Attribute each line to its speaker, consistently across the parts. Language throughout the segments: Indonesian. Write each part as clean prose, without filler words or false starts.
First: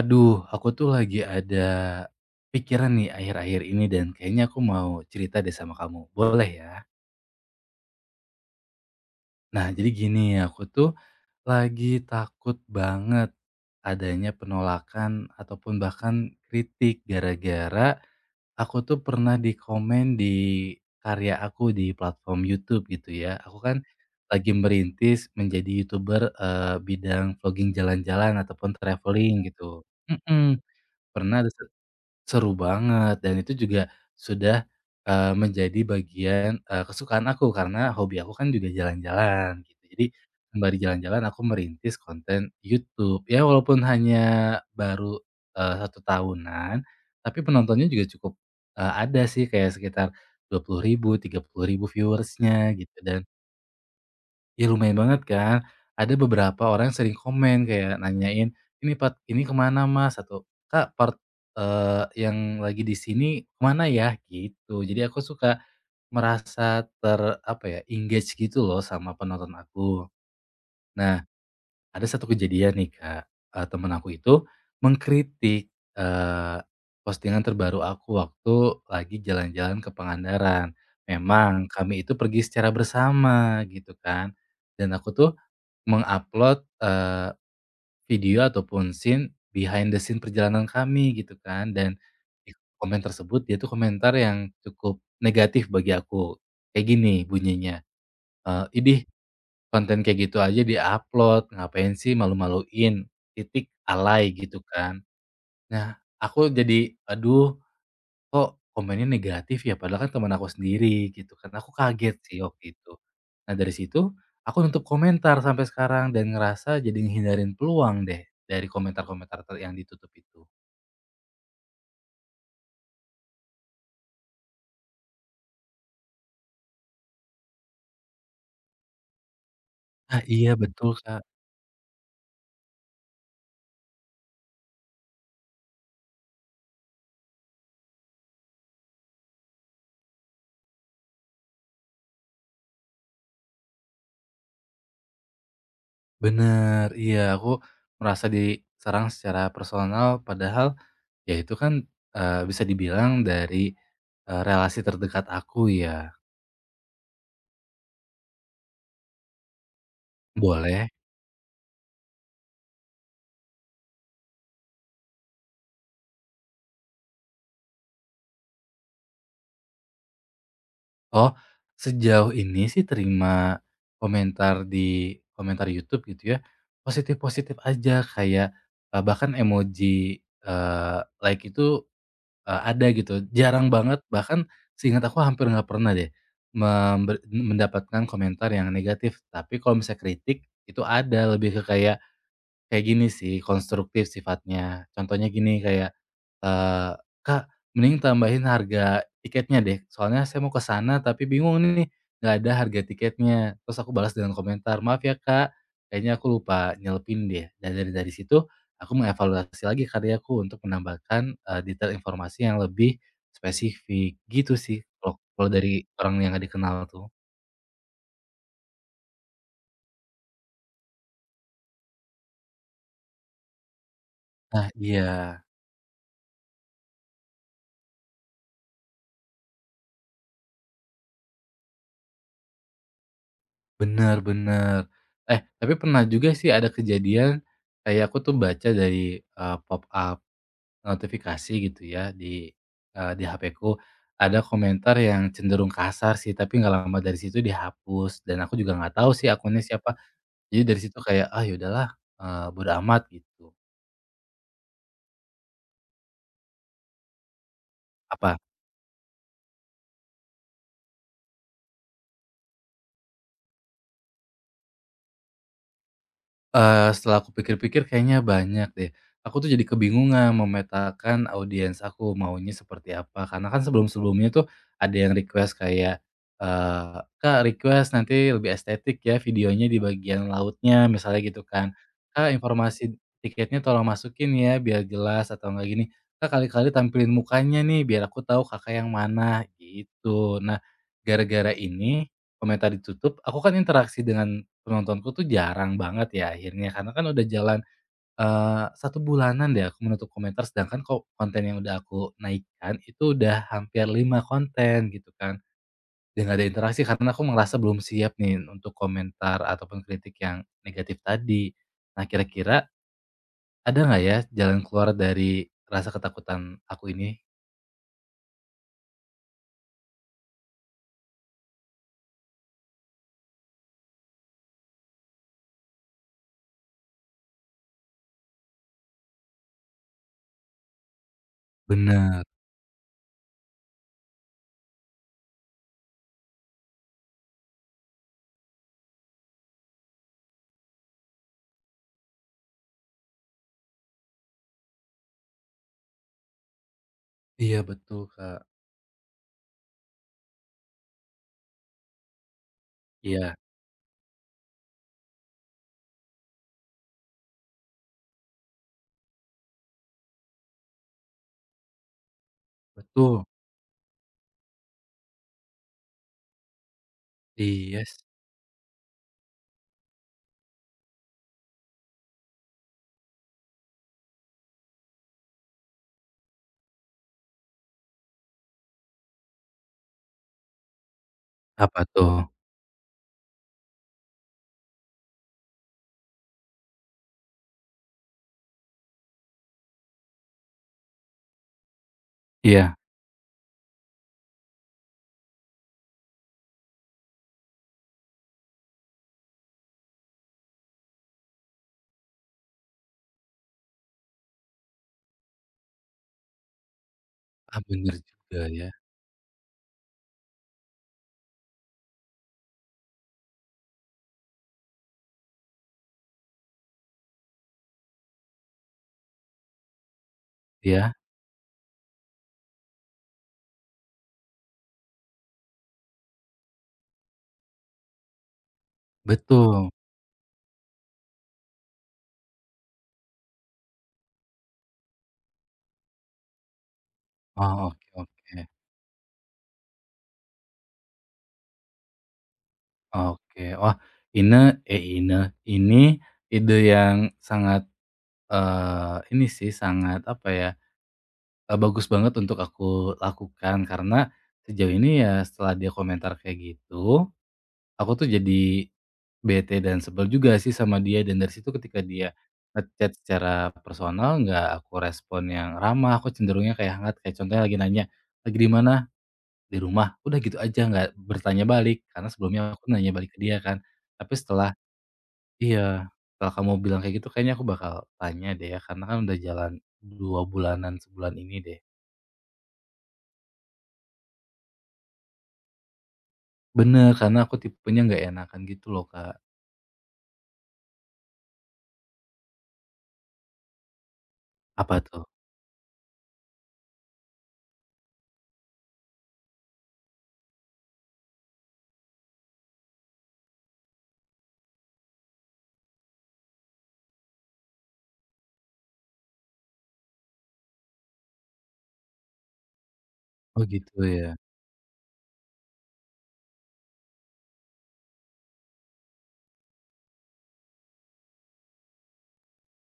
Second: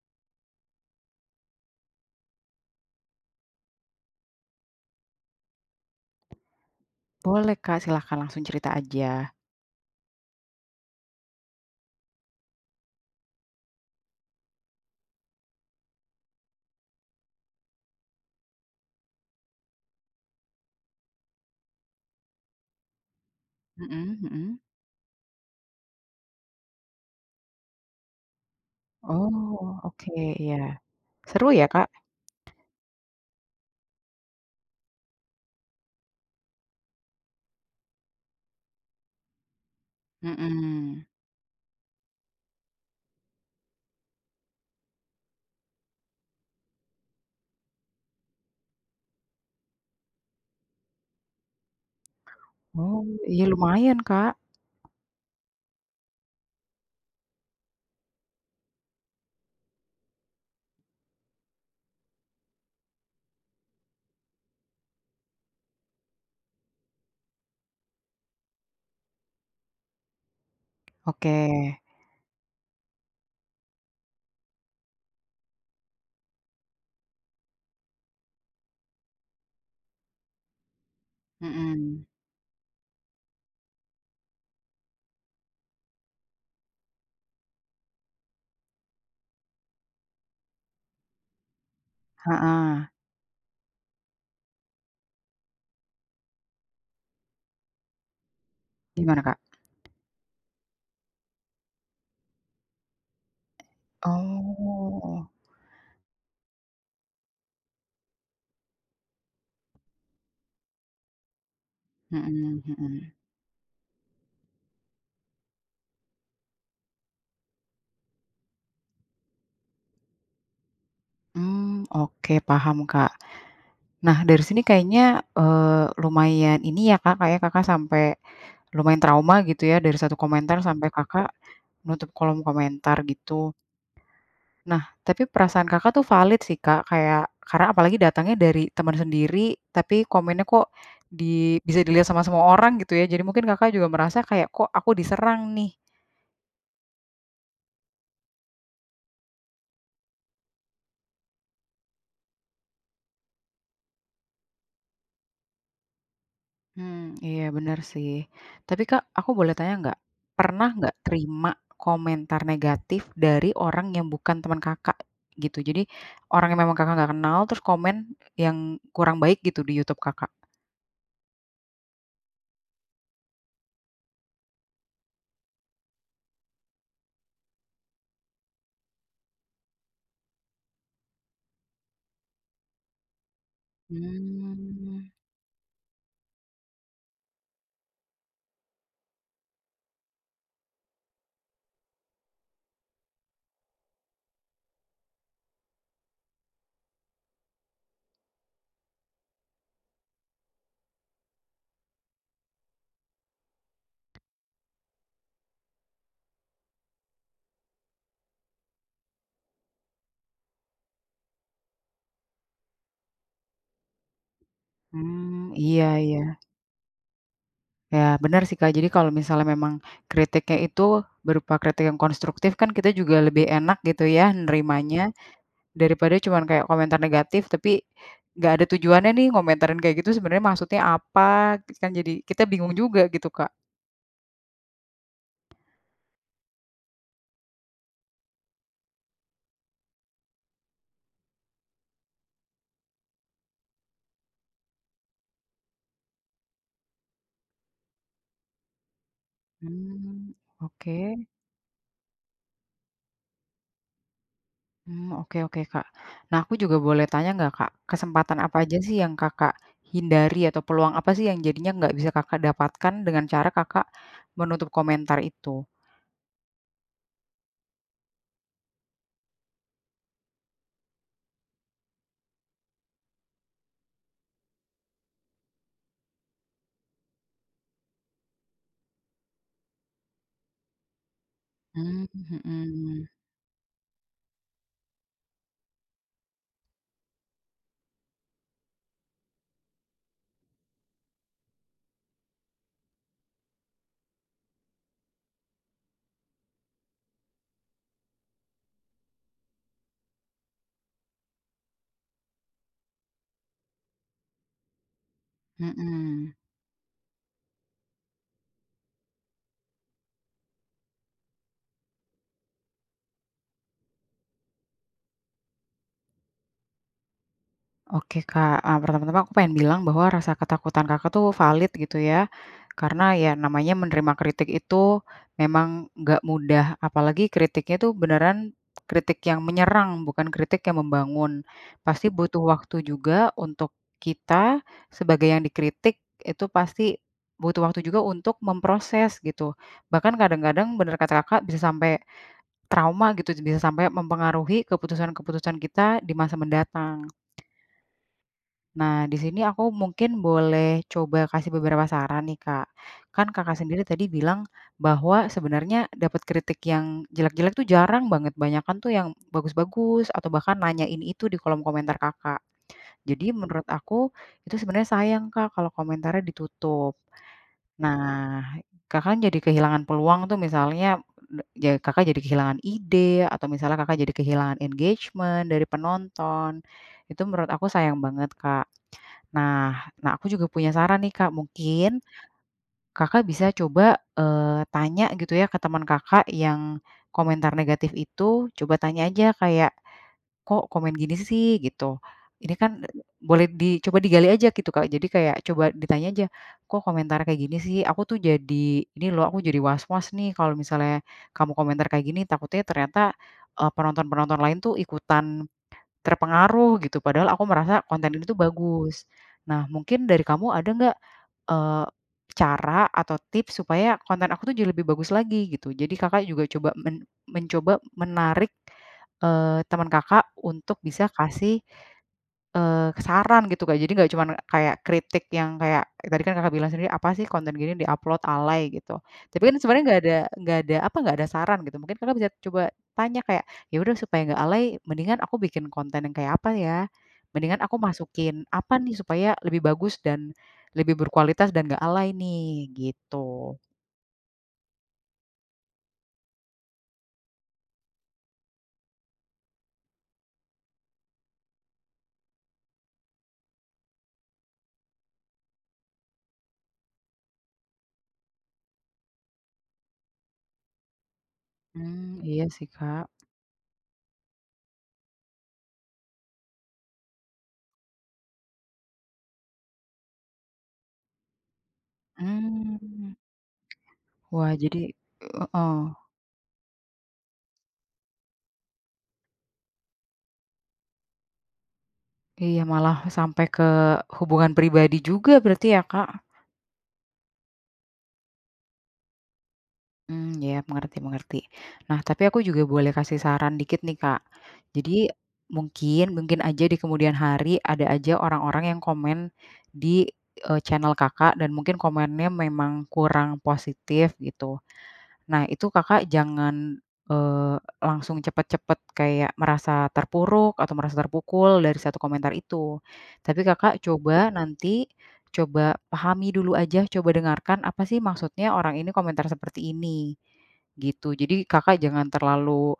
Speaker 1: Aduh, aku tuh lagi ada pikiran nih akhir-akhir ini dan kayaknya aku mau cerita deh sama kamu. Boleh ya?
Speaker 2: Boleh Kak, silahkan langsung cerita aja.
Speaker 1: Nah, jadi gini, aku tuh lagi takut banget adanya penolakan ataupun bahkan kritik gara-gara aku tuh pernah dikomen di karya aku di platform YouTube gitu ya. Aku kan
Speaker 2: Mhm mhm.
Speaker 1: lagi merintis menjadi YouTuber bidang vlogging jalan-jalan ataupun traveling
Speaker 2: Oh,
Speaker 1: gitu.
Speaker 2: oke, iya.
Speaker 1: Mm-mm. Pernah
Speaker 2: Seru
Speaker 1: ada
Speaker 2: ya Kak?
Speaker 1: Seru banget dan itu juga sudah, menjadi bagian, kesukaan aku karena hobi aku kan juga jalan-jalan gitu. Jadi sembari
Speaker 2: Mhm.
Speaker 1: jalan-jalan aku merintis konten YouTube. Ya walaupun hanya baru, 1 tahunan, tapi penontonnya juga cukup, ada sih kayak sekitar 20.000 30.000 viewersnya gitu.
Speaker 2: Oh,
Speaker 1: Dan
Speaker 2: iya lumayan Kak.
Speaker 1: ya, lumayan banget kan, ada beberapa orang yang sering komen kayak nanyain, "Ini part ini kemana Mas?" Atau, "Kak part, yang lagi di sini kemana ya?" Gitu. Jadi aku suka merasa apa ya, engage gitu loh sama penonton aku. Nah,
Speaker 2: Oke.
Speaker 1: ada satu kejadian nih Kak, temen aku itu mengkritik, eee, postingan terbaru aku waktu lagi jalan-jalan ke Pangandaran. Memang kami
Speaker 2: Mhm.
Speaker 1: itu pergi secara bersama gitu kan, dan aku tuh mengupload video ataupun scene behind the scene perjalanan kami gitu kan. Dan di
Speaker 2: Heeh,
Speaker 1: komen tersebut dia tuh komentar yang cukup negatif bagi aku. Kayak gini bunyinya, "Idih,
Speaker 2: gimana Kak?
Speaker 1: konten kayak gitu aja diupload ngapain sih, malu-maluin, titik alay," gitu kan.
Speaker 2: Oh.
Speaker 1: Nah, aku jadi, aduh, kok komennya negatif ya? Padahal kan teman aku sendiri gitu kan. Aku kaget sih
Speaker 2: Mhm
Speaker 1: waktu itu.
Speaker 2: mhm.
Speaker 1: Nah dari situ aku nutup komentar sampai sekarang dan ngerasa jadi ngehindarin peluang deh dari komentar-komentar yang ditutup itu.
Speaker 2: Mmm, oke paham Kak. Nah dari sini kayaknya, lumayan ini ya Kak, kayaknya Kakak sampai lumayan trauma gitu ya dari satu
Speaker 1: Ah iya
Speaker 2: komentar sampai
Speaker 1: betul Kak,
Speaker 2: Kakak nutup kolom komentar gitu. Nah, tapi perasaan Kakak tuh valid sih, Kak, kayak karena apalagi datangnya dari teman sendiri, tapi komennya kok di bisa dilihat sama semua orang gitu ya. Jadi mungkin Kakak juga merasa kayak, "Kok aku diserang nih?"
Speaker 1: bener, iya aku merasa diserang secara personal, padahal ya itu kan, bisa dibilang dari, relasi terdekat aku ya.
Speaker 2: Hmm, iya benar sih. Tapi Kak, aku boleh tanya nggak? Pernah
Speaker 1: Boleh?
Speaker 2: nggak terima komentar negatif dari orang yang bukan teman Kakak gitu? Jadi orang yang memang Kakak nggak kenal terus komen yang kurang baik gitu di YouTube Kakak?
Speaker 1: Oh, sejauh ini sih terima komentar di komentar YouTube gitu ya, positif-positif aja kayak, bahkan emoji, like itu, ada gitu. Jarang banget, bahkan
Speaker 2: Hmm,
Speaker 1: seingat aku hampir nggak pernah deh mendapatkan komentar yang negatif. Tapi kalau misalnya kritik, itu ada, lebih ke kayak Kayak gini sih, konstruktif sifatnya. Contohnya gini kayak, eee, "Kak, mending tambahin harga tiketnya deh, soalnya saya mau ke sana tapi bingung nih, nggak ada harga tiketnya." Terus aku balas dengan komentar, "Maaf ya Kak, kayaknya aku lupa nyelipin deh." Dan dari situ, aku mengevaluasi lagi karyaku untuk menambahkan, detail informasi yang lebih spesifik. Gitu sih, kalau
Speaker 2: mmm,
Speaker 1: kalau dari
Speaker 2: iya
Speaker 1: orang
Speaker 2: iya.
Speaker 1: yang nggak dikenal tuh.
Speaker 2: Ya, benar sih, Kak. Jadi kalau misalnya memang kritiknya itu berupa kritik yang konstruktif kan kita juga lebih enak gitu ya
Speaker 1: Nah
Speaker 2: nerimanya,
Speaker 1: iya.
Speaker 2: daripada cuman kayak komentar negatif tapi nggak ada tujuannya nih ngomentarin kayak gitu sebenarnya maksudnya apa, kan jadi kita bingung juga gitu, Kak.
Speaker 1: Bener bener. Eh, tapi pernah juga sih ada kejadian, kayak aku tuh baca dari, pop-up notifikasi gitu ya di, HP-ku, ada komentar yang cenderung kasar sih, tapi nggak lama dari situ dihapus, dan aku juga nggak tahu sih akunnya siapa.
Speaker 2: Mmm,
Speaker 1: Jadi dari
Speaker 2: oke.
Speaker 1: situ kayak, "Ah, yaudahlah, bodo amat," gitu.
Speaker 2: Mmm, oke oke, Kak. Nah, aku juga boleh tanya nggak, Kak, kesempatan
Speaker 1: Apa?
Speaker 2: apa aja sih yang Kakak hindari atau peluang apa sih yang jadinya nggak bisa Kakak dapatkan dengan cara Kakak menutup komentar itu?
Speaker 1: Setelah aku pikir-pikir kayaknya banyak deh. Aku tuh jadi kebingungan memetakan audiens aku maunya seperti apa, karena kan sebelum-sebelumnya tuh ada yang request kayak, eee, "Kak, request nanti lebih estetik ya videonya di bagian lautnya," misalnya gitu kan.
Speaker 2: Mmm,
Speaker 1: "Kak, informasi
Speaker 2: mhm.
Speaker 1: tiketnya tolong masukin ya biar jelas," atau enggak gini, "Kak, kali-kali tampilin mukanya nih biar aku tahu Kakak yang mana," gitu. Nah, gara-gara ini komentar ditutup, aku kan interaksi dengan penontonku tuh jarang banget ya akhirnya, karena kan udah jalan, 1 bulanan deh aku menutup komentar, sedangkan kok konten yang udah aku naikkan itu udah hampir 5 konten gitu kan, dan
Speaker 2: Mhm.
Speaker 1: nggak ada interaksi karena aku merasa belum siap nih untuk komentar ataupun kritik yang negatif tadi. Nah kira-kira ada nggak ya jalan keluar dari rasa ketakutan aku ini?
Speaker 2: Oke, Kak, pertama-tama aku pengen bilang bahwa rasa ketakutan Kakak tuh valid gitu ya, karena ya namanya menerima kritik itu memang nggak mudah, apalagi kritiknya tuh beneran kritik yang menyerang, bukan kritik yang membangun. Pasti
Speaker 1: Benar.
Speaker 2: butuh waktu juga untuk kita sebagai yang dikritik, itu pasti butuh waktu juga untuk memproses gitu. Bahkan kadang-kadang bener kata Kakak bisa sampai trauma gitu, bisa sampai mempengaruhi keputusan-keputusan kita di masa mendatang.
Speaker 1: Iya betul Kak,
Speaker 2: Nah, di sini aku mungkin boleh coba kasih beberapa saran nih, Kak. Kan
Speaker 1: iya
Speaker 2: Kakak sendiri tadi bilang bahwa sebenarnya dapat kritik yang jelek-jelek tuh jarang banget, banyakan tuh yang bagus-bagus atau bahkan nanyain itu di kolom komentar Kakak.
Speaker 1: betul,
Speaker 2: Jadi menurut aku itu sebenarnya sayang, Kak, kalau komentarnya ditutup.
Speaker 1: iya
Speaker 2: Nah, Kakak jadi kehilangan peluang tuh misalnya ya Kakak jadi kehilangan ide atau misalnya Kakak jadi kehilangan engagement dari penonton. Itu menurut aku sayang banget, Kak. Nah nah aku juga punya saran nih, Kak,
Speaker 1: apa
Speaker 2: mungkin
Speaker 1: tuh?
Speaker 2: Kakak bisa coba, tanya gitu ya ke teman Kakak yang komentar negatif itu, coba tanya aja kayak, "Kok komen gini sih?" Gitu. Ini
Speaker 1: Iya,
Speaker 2: kan boleh dicoba digali aja gitu, Kak. Jadi kayak coba ditanya aja, "Kok komentar kayak gini sih? Aku tuh jadi ini loh, aku jadi was-was nih kalau misalnya kamu komentar kayak gini, takutnya ternyata, penonton-penonton lain tuh ikutan terpengaruh gitu, padahal aku
Speaker 1: ah,
Speaker 2: merasa
Speaker 1: bener
Speaker 2: konten ini tuh
Speaker 1: juga ya,
Speaker 2: bagus. Nah, mungkin dari kamu ada nggak, eee, cara atau tips supaya konten aku tuh jadi lebih bagus lagi gitu? Jadi Kakak juga coba mencoba menarik, teman Kakak untuk
Speaker 1: iya,
Speaker 2: bisa kasih saran gitu Kak, jadi nggak cuman kayak kritik yang kayak tadi kan Kakak bilang sendiri, "Apa sih konten gini di-upload, alay," gitu. Tapi kan
Speaker 1: betul.
Speaker 2: sebenarnya nggak ada saran gitu, mungkin Kakak bisa coba tanya kayak, "Ya udah supaya nggak alay, mendingan aku bikin konten yang kayak apa ya? Mendingan
Speaker 1: Oh,
Speaker 2: aku
Speaker 1: oke
Speaker 2: masukin
Speaker 1: oke
Speaker 2: apa nih supaya lebih bagus dan lebih berkualitas dan nggak alay nih?" Gitu.
Speaker 1: oke. Wah, ini eh, ini ide yang sangat, ini sih, sangat apa ya, bagus banget untuk aku lakukan karena sejauh ini ya setelah dia komentar kayak gitu, aku tuh jadi bete dan sebel juga sih sama dia. Dan dari situ ketika
Speaker 2: Mmm,
Speaker 1: dia
Speaker 2: iya sih
Speaker 1: ngechat
Speaker 2: Kak.
Speaker 1: secara personal, nggak aku respon yang ramah, aku cenderungnya kayak hangat, kayak contohnya lagi nanya, "Lagi di mana?" Di rumah, udah gitu aja, nggak bertanya balik, karena sebelumnya aku nanya
Speaker 2: Mmm.
Speaker 1: balik ke dia kan. Tapi
Speaker 2: Wah
Speaker 1: setelah
Speaker 2: jadi heeh.
Speaker 1: iya, setelah kamu bilang kayak gitu kayaknya aku bakal tanya deh ya, karena kan udah jalan 2 bulanan, sebulan ini deh.
Speaker 2: Iya malah sampai ke hubungan pribadi juga berarti ya Kak?
Speaker 1: Bener, karena aku tipenya nggak enakan gitu loh, Kak.
Speaker 2: Hmm, ya, mengerti mengerti. Nah, tapi aku juga boleh kasih saran dikit nih, Kak.
Speaker 1: Apa tuh?
Speaker 2: Jadi, mungkin mungkin aja di kemudian hari ada aja orang-orang yang komen di channel Kakak dan mungkin komennya memang kurang positif gitu. Nah, itu Kakak jangan, langsung cepet-cepet kayak merasa terpuruk atau merasa terpukul dari satu komentar itu. Tapi
Speaker 1: Oh
Speaker 2: Kakak
Speaker 1: gitu ya?
Speaker 2: coba nanti, coba pahami dulu aja, coba dengarkan apa sih maksudnya orang ini komentar seperti ini, gitu. Jadi Kakak jangan terlalu,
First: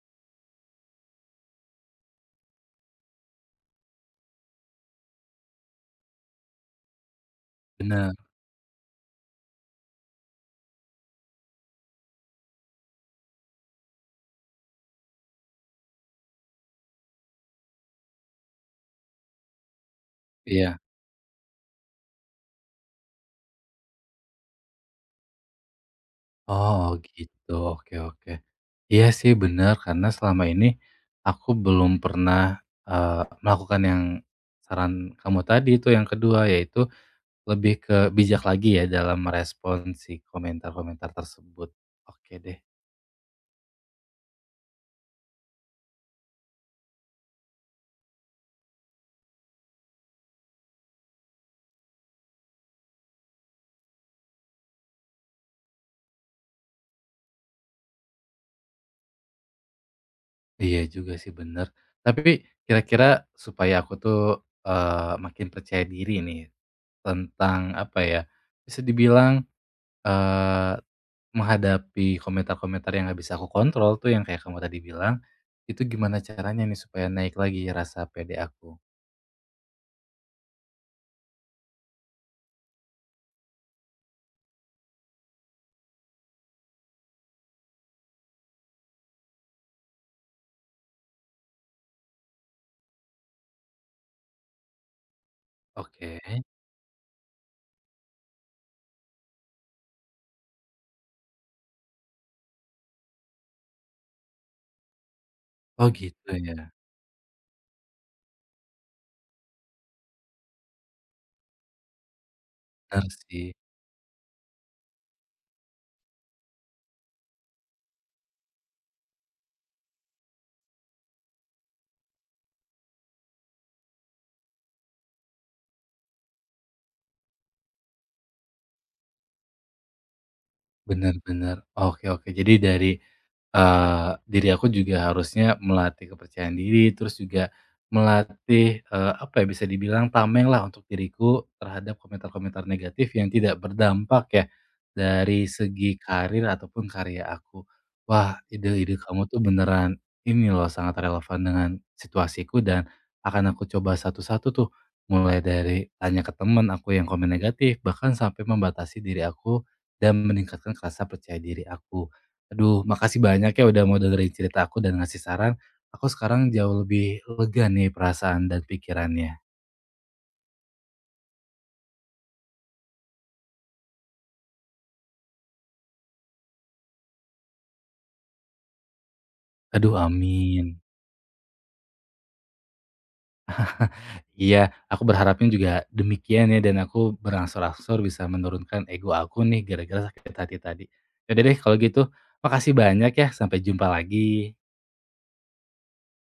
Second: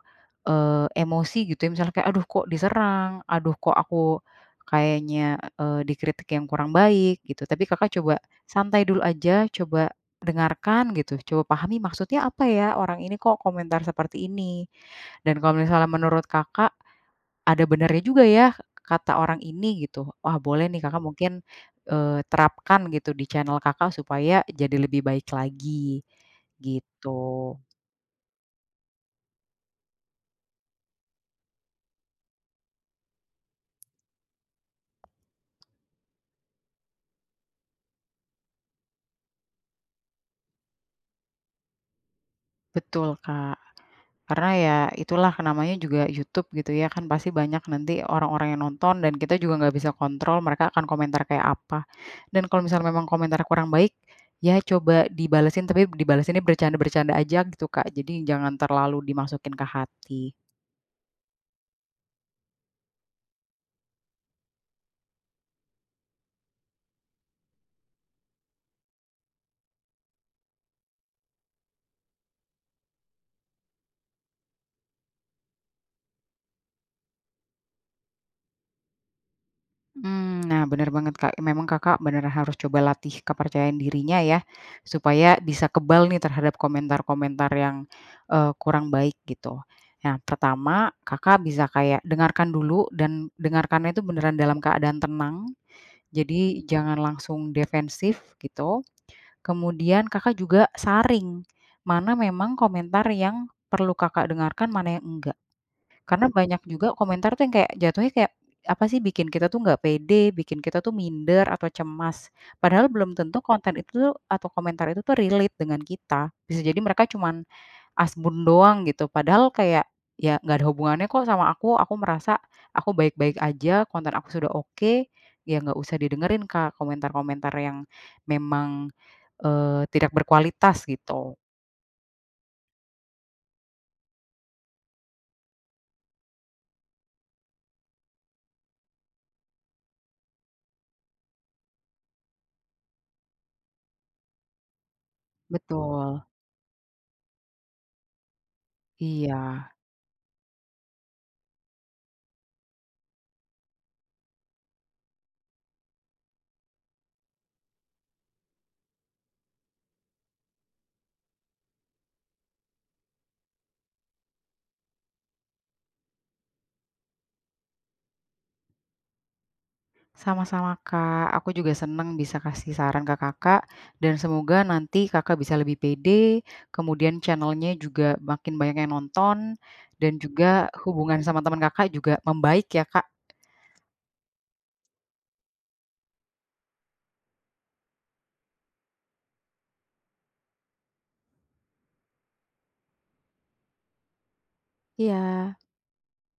Speaker 2: emosi gitu ya, misalnya kayak, "Aduh kok diserang, aduh kok aku kayaknya, dikritik yang kurang baik," gitu. Tapi Kakak
Speaker 1: Bener,
Speaker 2: coba santai dulu aja, coba dengarkan gitu, coba pahami maksudnya apa ya orang ini kok komentar seperti ini. Dan kalau misalnya menurut Kakak, ada benarnya juga ya kata orang ini gitu. Wah boleh
Speaker 1: iya.
Speaker 2: nih Kakak mungkin, terapkan gitu di channel Kakak supaya jadi lebih baik lagi,
Speaker 1: Oh gitu,
Speaker 2: gitu.
Speaker 1: oke oke. Iya sih bener, karena selama ini aku belum pernah, melakukan yang saran kamu tadi itu yang kedua, yaitu lebih ke bijak lagi ya dalam merespon si komentar-komentar tersebut. Oke deh,
Speaker 2: Betul, Kak. Karena ya itulah kan namanya juga YouTube gitu ya kan pasti banyak nanti orang-orang yang nonton dan kita juga nggak bisa kontrol mereka akan komentar kayak apa. Dan kalau misalnya memang komentarnya kurang baik, ya coba dibalesin tapi dibalesinnya bercanda-bercanda aja gitu Kak, jadi jangan terlalu dimasukin ke hati.
Speaker 1: iya juga sih bener. Tapi kira-kira supaya aku tuh, makin percaya diri nih tentang apa ya, bisa dibilang, eee, menghadapi komentar-komentar yang nggak bisa aku kontrol tuh yang kayak kamu tadi bilang, itu gimana caranya nih supaya naik lagi rasa pede aku?
Speaker 2: Mmm, nah bener banget, Kak. Memang Kakak bener harus coba latih kepercayaan dirinya ya, supaya bisa kebal nih terhadap komentar-komentar yang, kurang baik gitu. Nah pertama, Kakak bisa kayak dengarkan dulu dan dengarkannya itu beneran dalam keadaan tenang,
Speaker 1: Oke.
Speaker 2: jadi jangan langsung defensif gitu. Kemudian Kakak juga saring, mana memang komentar yang perlu Kakak dengarkan, mana yang enggak.
Speaker 1: Oh
Speaker 2: Karena
Speaker 1: gitu
Speaker 2: banyak
Speaker 1: ya?
Speaker 2: juga komentar tuh yang kayak jatuhnya kayak, apa sih bikin kita tuh nggak pede, bikin kita tuh minder atau cemas. Padahal
Speaker 1: Bener
Speaker 2: belum tentu
Speaker 1: sih,
Speaker 2: konten itu tuh atau komentar itu tuh relate dengan kita. Bisa jadi mereka cuman asbun doang gitu, padahal kayak, ya nggak ada hubungannya kok sama aku merasa aku baik-baik aja, konten aku sudah oke, ya nggak usah didengerin, Kak, komentar-komentar yang memang, tidak berkualitas
Speaker 1: bener
Speaker 2: gitu.
Speaker 1: bener. Oke oke, jadi dari diri aku juga harusnya melatih kepercayaan diri, terus juga melatih, apa ya, bisa dibilang tameng lah untuk diriku terhadap komentar-komentar negatif yang tidak berdampak ya, dari segi
Speaker 2: Betul,
Speaker 1: karir ataupun karya aku. Wah, ide-ide kamu tuh
Speaker 2: iya.
Speaker 1: beneran ini loh, sangat relevan dengan situasiku dan akan aku coba satu-satu tuh, mulai dari tanya ke teman aku yang komen negatif, bahkan sampai membatasi diri aku dan meningkatkan rasa percaya diri aku. Aduh, makasih banyak ya udah mau dengerin cerita aku dan ngasih saran. Aku sekarang jauh lebih lega nih perasaan dan pikirannya.
Speaker 2: Sama-sama, Kak. Aku juga senang bisa kasih saran ke Kakak, dan semoga nanti Kakak bisa lebih pede, kemudian channelnya juga makin banyak yang nonton,
Speaker 1: Aduh,
Speaker 2: dan juga
Speaker 1: amin.
Speaker 2: hubungan sama teman Kakak juga membaik ya, Kak.
Speaker 1: Iya, aku berharapnya juga demikian ya dan aku berangsur-angsur bisa menurunkan ego aku nih gara-gara sakit hati tadi. Yaudah deh kalau gitu, makasih banyak ya. Sampai jumpa lagi.
Speaker 2: Iya.